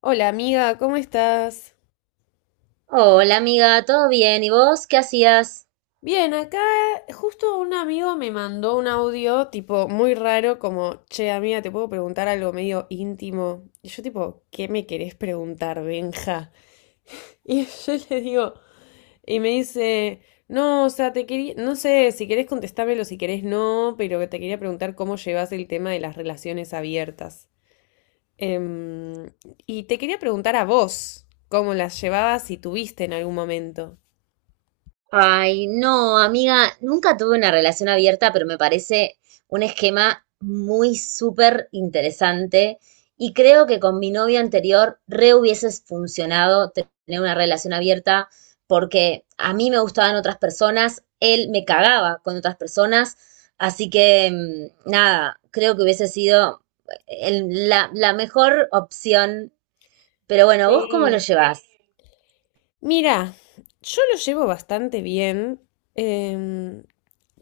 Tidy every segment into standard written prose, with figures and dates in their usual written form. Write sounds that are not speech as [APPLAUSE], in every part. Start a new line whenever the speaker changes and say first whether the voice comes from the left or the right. left: Hola amiga, ¿cómo estás?
right: Hola amiga, ¿todo bien? ¿Y vos qué hacías?
left: Bien, acá justo un amigo me mandó un audio tipo muy raro como, che amiga, te puedo preguntar algo medio íntimo. Y yo tipo, ¿qué me querés preguntar, Benja? Y [LAUGHS] yo le digo, y me dice, no, o sea, te quería, no sé, si querés contestármelo, si querés no, pero te quería preguntar cómo llevas el tema de las relaciones abiertas. Em, y te quería preguntar a vos cómo las llevabas si tuviste en algún momento.
right: Ay, no, amiga, nunca tuve una relación abierta, pero me parece un esquema muy súper interesante y creo que con mi novio anterior re hubieses funcionado tener una relación abierta porque a mí me gustaban otras personas, él me cagaba con otras personas, así que nada, creo que hubiese sido la mejor opción, pero bueno, ¿vos cómo lo
left: Sí.
right: llevás?
left: Mira, yo lo llevo bastante bien. em,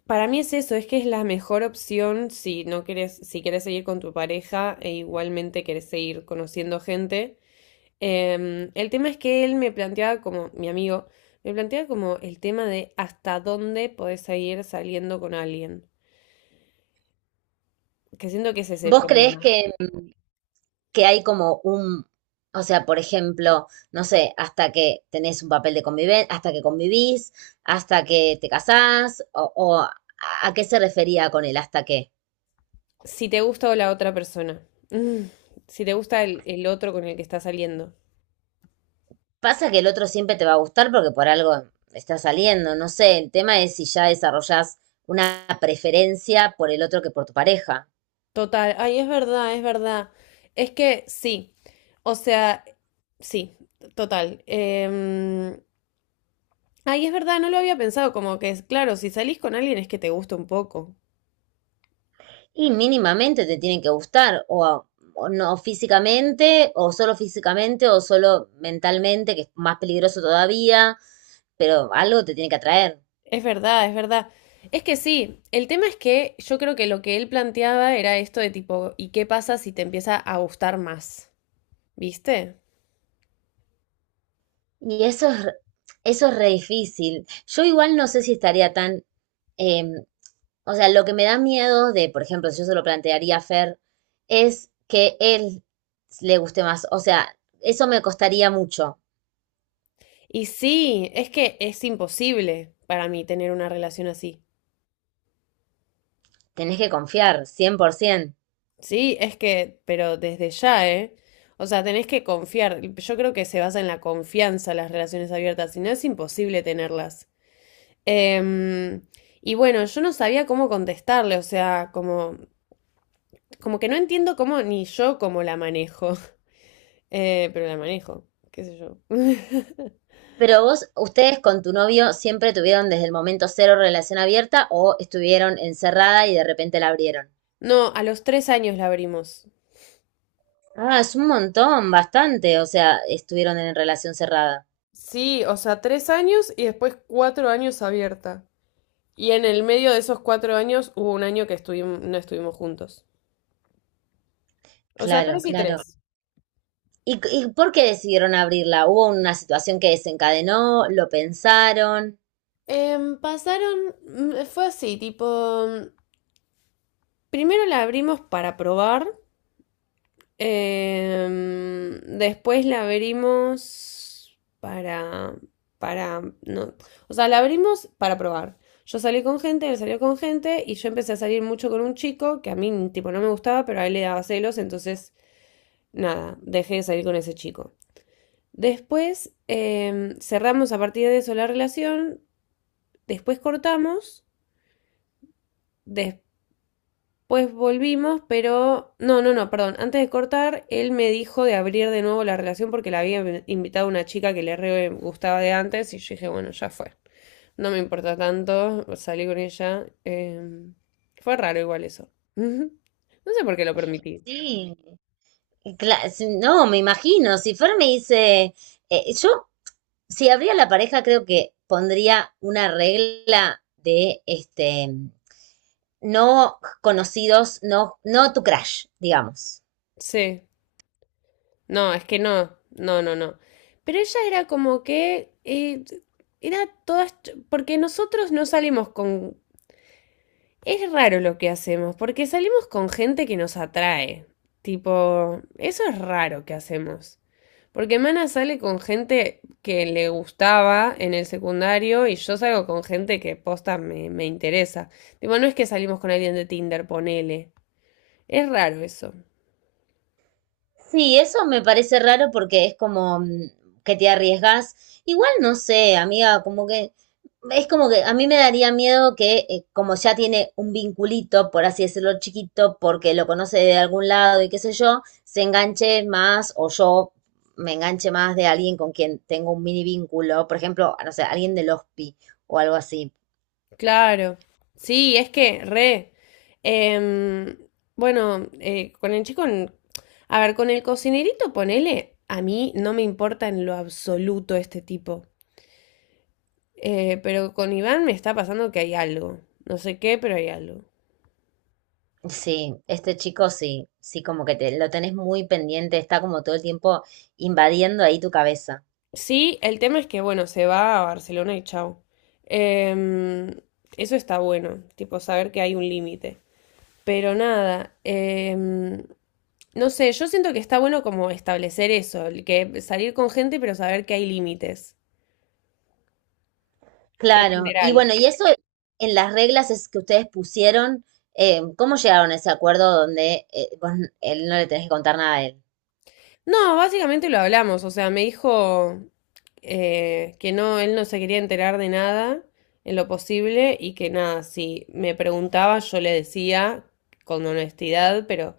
left: para mí es eso, es que es la mejor opción si no querés, si querés seguir con tu pareja e igualmente querés seguir conociendo gente. El tema es que él me planteaba como, mi amigo, me planteaba como el tema de hasta dónde podés seguir saliendo con alguien. Que siento que ese es el
right: ¿Vos creés
left: problema.
right: que hay como un, o sea, por ejemplo, no sé, hasta que tenés un papel de convivencia, hasta que convivís, hasta que te casás, o a qué se refería con el hasta qué.
left: Si te gusta o la otra persona. Mm, si te gusta el otro con el que estás saliendo.
right: Pasa que el otro siempre te va a gustar porque por algo está saliendo, no sé, el tema es si ya desarrollás una preferencia por el otro que por tu pareja.
left: Total, ay, es verdad, es verdad. Es que sí, o sea, sí, total. Ay, es verdad, no lo había pensado, como que es claro, si salís con alguien es que te gusta un poco.
right: Y mínimamente te tienen que gustar, o no físicamente, o solo físicamente, o solo mentalmente, que es más peligroso todavía, pero algo te tiene que atraer.
left: Es verdad, es verdad. Es que sí, el tema es que yo creo que lo que él planteaba era esto de tipo, ¿y qué pasa si te empieza a gustar más? ¿Viste?
right: Y eso es re difícil. Yo igual no sé si estaría tan... eh, o sea, lo que me da miedo de, por ejemplo, si yo se lo plantearía a Fer, es que él le guste más. O sea, eso me costaría mucho.
left: Y sí, es que es imposible para mí tener una relación así.
right: Tenés que confiar, 100%.
left: Sí, es que, pero desde ya, ¿eh? O sea, tenés que confiar. Yo creo que se basa en la confianza las relaciones abiertas, si no es imposible tenerlas. Em, y bueno, yo no sabía cómo contestarle, o sea, como, como que no entiendo cómo ni yo cómo la manejo. [LAUGHS] Pero la manejo, qué sé yo. [LAUGHS]
right: Pero vos, ustedes con tu novio siempre tuvieron desde el momento cero relación abierta o estuvieron encerrada y de repente la abrieron.
left: No, a los tres años la abrimos.
right: Ah, es un montón, bastante. O sea, estuvieron en relación cerrada.
left: Sí, o sea, tres años y después cuatro años abierta. Y en el medio de esos cuatro años hubo un año que estuvimos, no estuvimos juntos. O sea,
right: Claro,
left: tres y
right: claro.
left: tres.
right: Y por qué decidieron abrirla? ¿Hubo una situación que desencadenó? ¿Lo pensaron?
left: Fue así, tipo, primero la abrimos para probar, después la abrimos para, no, o sea, la abrimos para probar. Yo salí con gente, él salió con gente y yo empecé a salir mucho con un chico que a mí, tipo, no me gustaba, pero a él le daba celos, entonces, nada, dejé de salir con ese chico. Después, cerramos a partir de eso la relación, después cortamos. Des- Pues volvimos, pero… No, no, no, perdón. Antes de cortar, él me dijo de abrir de nuevo la relación porque la había invitado una chica que le re gustaba de antes y yo dije, bueno, ya fue. No me importa tanto, salí con ella. Fue raro igual eso. [LAUGHS] No sé por qué lo permití.
right: Sí, y cla- si- no, me imagino. Si Fer me dice, yo, si abría la pareja, creo que pondría una regla de este, no conocidos, no tu crush, digamos.
left: Sí. No, es que no. No, no, no. Pero ella era como que… era Porque nosotros no salimos con… Es raro lo que hacemos, porque salimos con gente que nos atrae. Tipo, eso es raro que hacemos. Porque Mana sale con gente que le gustaba en el secundario y yo salgo con gente que posta me interesa. Tipo, no es que salimos con alguien de Tinder, ponele. Es raro eso.
right: Sí, eso me parece raro porque es como que te arriesgas. Igual no sé, amiga, como que es como que a mí me daría miedo que como ya tiene un vinculito, por así decirlo, chiquito, porque lo conoce de algún lado y qué sé yo, se enganche más o yo me enganche más de alguien con quien tengo un mini vínculo, por ejemplo, no sé, alguien del hospi o algo así.
left: Claro. Sí, es que, re. Em, bueno, con el chico, a ver, con el cocinerito, ponele, a mí no me importa en lo absoluto este tipo. Pero con Iván me está pasando que hay algo. No sé qué, pero hay algo.
right: Sí, este chico sí, sí, como que te, lo tenés muy pendiente, está como todo el tiempo invadiendo ahí tu cabeza.
left: Sí, el tema es que, bueno, se va a Barcelona y chao. Em, Eso está bueno, tipo saber que hay un límite. Pero nada, no sé, yo siento que está bueno como establecer eso, el que salir con gente, pero saber que hay límites en
right: Claro, y
left: general.
right: bueno, y eso en las reglas es que ustedes pusieron, ¿cómo llegaron a ese acuerdo donde vos n- él no le tenés que contar nada a él?
left: No, básicamente lo hablamos, o sea, me dijo que no, él no se quería enterar de nada en lo posible y que nada, si me preguntaba yo le decía con honestidad, pero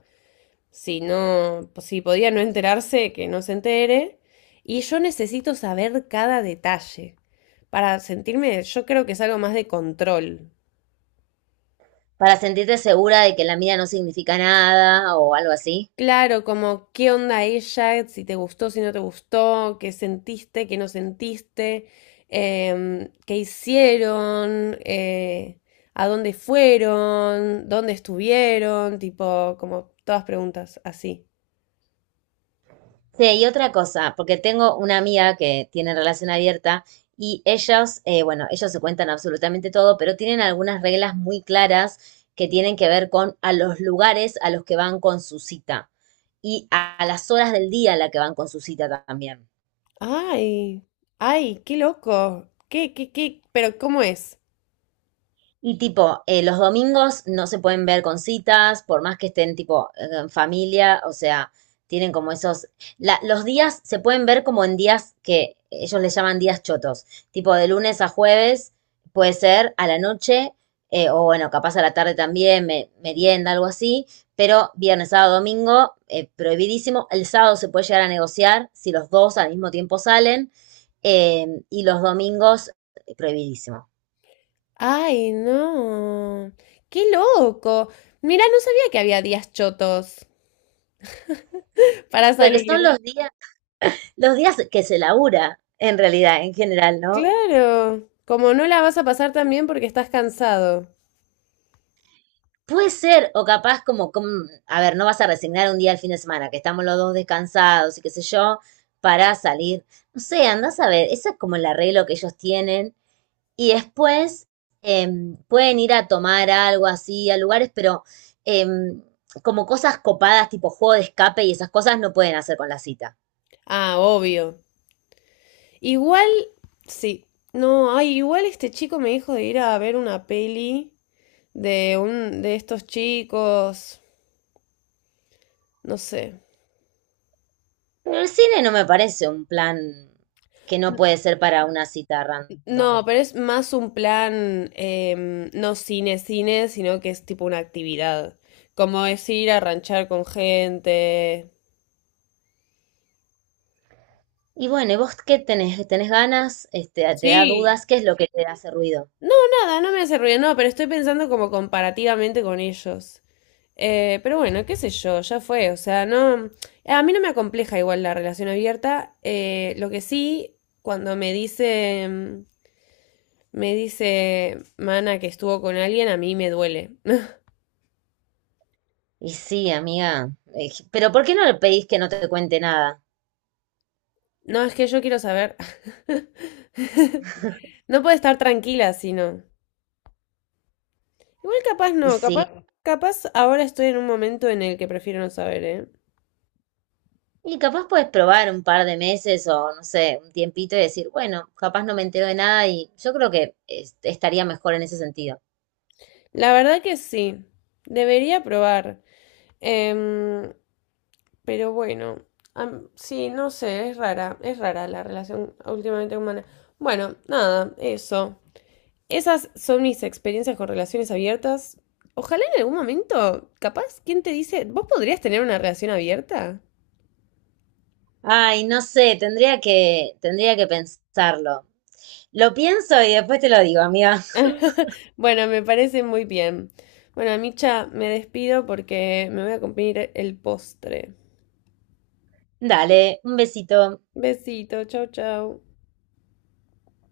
left: si no, si podía no enterarse, que no se entere. Y yo necesito saber cada detalle para sentirme, yo creo que es algo más de control.
right: Para sentirte segura de que la mía no significa nada o algo así.
left: Claro, como qué onda ella, si te gustó, si no te gustó, qué sentiste, qué no sentiste, qué hicieron, a dónde fueron, dónde estuvieron, tipo, como todas preguntas así.
right: Sí, y otra cosa, porque tengo una amiga que tiene relación abierta y ellos, bueno, ellos se cuentan absolutamente todo, pero tienen algunas reglas muy claras que tienen que ver con a los lugares a los que van con su cita y a las horas del día a la que van con su cita también.
left: Ay, ay, qué loco, qué, qué, qué, pero ¿cómo es?
right: Y tipo, los domingos no se pueden ver con citas, por más que estén tipo en familia, o sea, tienen como esos... los días se pueden ver como en días que ellos les llaman días chotos, tipo de lunes a jueves, puede ser a la noche, o bueno, capaz a la tarde también, me- merienda, algo así, pero viernes, sábado, domingo, prohibidísimo. El sábado se puede llegar a negociar si los dos al mismo tiempo salen, y los domingos, prohibidísimo.
left: Ay, no, qué loco. Mira, no sabía que había días chotos [LAUGHS] para
right: Porque son
left: salir.
right: los días que se labura, en realidad, en general, ¿no?
left: Claro, como no la vas a pasar tan bien porque estás cansado.
right: Puede ser, o capaz como, a ver, no vas a resignar un día al fin de semana, que estamos los dos descansados y qué sé yo, para salir. No sé, andás a ver, ese es como el arreglo que ellos tienen. Y después eh, pueden ir a tomar algo así a lugares, pero eh, como cosas copadas, tipo juego de escape y esas cosas no pueden hacer con la cita.
left: Ah, obvio. Igual, sí. No, ay, igual este chico me dijo de ir a ver una peli de un de estos chicos, no sé.
right: Pero el cine no me parece un plan que no puede ser para una cita random.
left: No, pero es más un plan, no cine cine, sino que es tipo una actividad. Como es ir a ranchar con gente.
right: Y bueno, ¿y vos qué tenés? ¿Tenés ganas? Este, ¿te da
left: Sí,
right: dudas? ¿Qué es lo que te hace ruido?
left: no, nada, no me hace ruido, no, pero estoy pensando como comparativamente con ellos. Pero bueno, qué sé yo, ya fue. O sea, no. A mí no me acompleja igual la relación abierta. Lo que sí, cuando me dice, me dice Mana que estuvo con alguien, a mí me duele. [LAUGHS]
right: Y sí, amiga. Pero ¿por qué no le pedís que no te cuente nada?
left: No, es que yo quiero saber. [LAUGHS] No puede estar tranquila, sino. Igual capaz
right: Y
left: no,
right: sí.
left: capaz ahora estoy en un momento en el que prefiero no saber, ¿eh?
right: Y capaz puedes probar un par de meses o no sé, un tiempito y decir, bueno, capaz no me entero de nada y yo creo que es- estaría mejor en ese sentido.
left: La verdad que sí. Debería probar. Em, Pero bueno, sí, no sé, es rara la relación últimamente humana. Bueno, nada, eso. Esas son mis experiencias con relaciones abiertas. Ojalá en algún momento, capaz, ¿quién te dice? ¿Vos podrías tener una relación abierta?
right: Ay, no sé, tendría que pensarlo. Lo pienso y después te lo digo, amiga. [LAUGHS]
left: Bueno, me parece muy bien. Bueno, Micha, me despido porque me voy a cumplir el postre.
right: Dale, un besito.
left: Besito, chau, chau.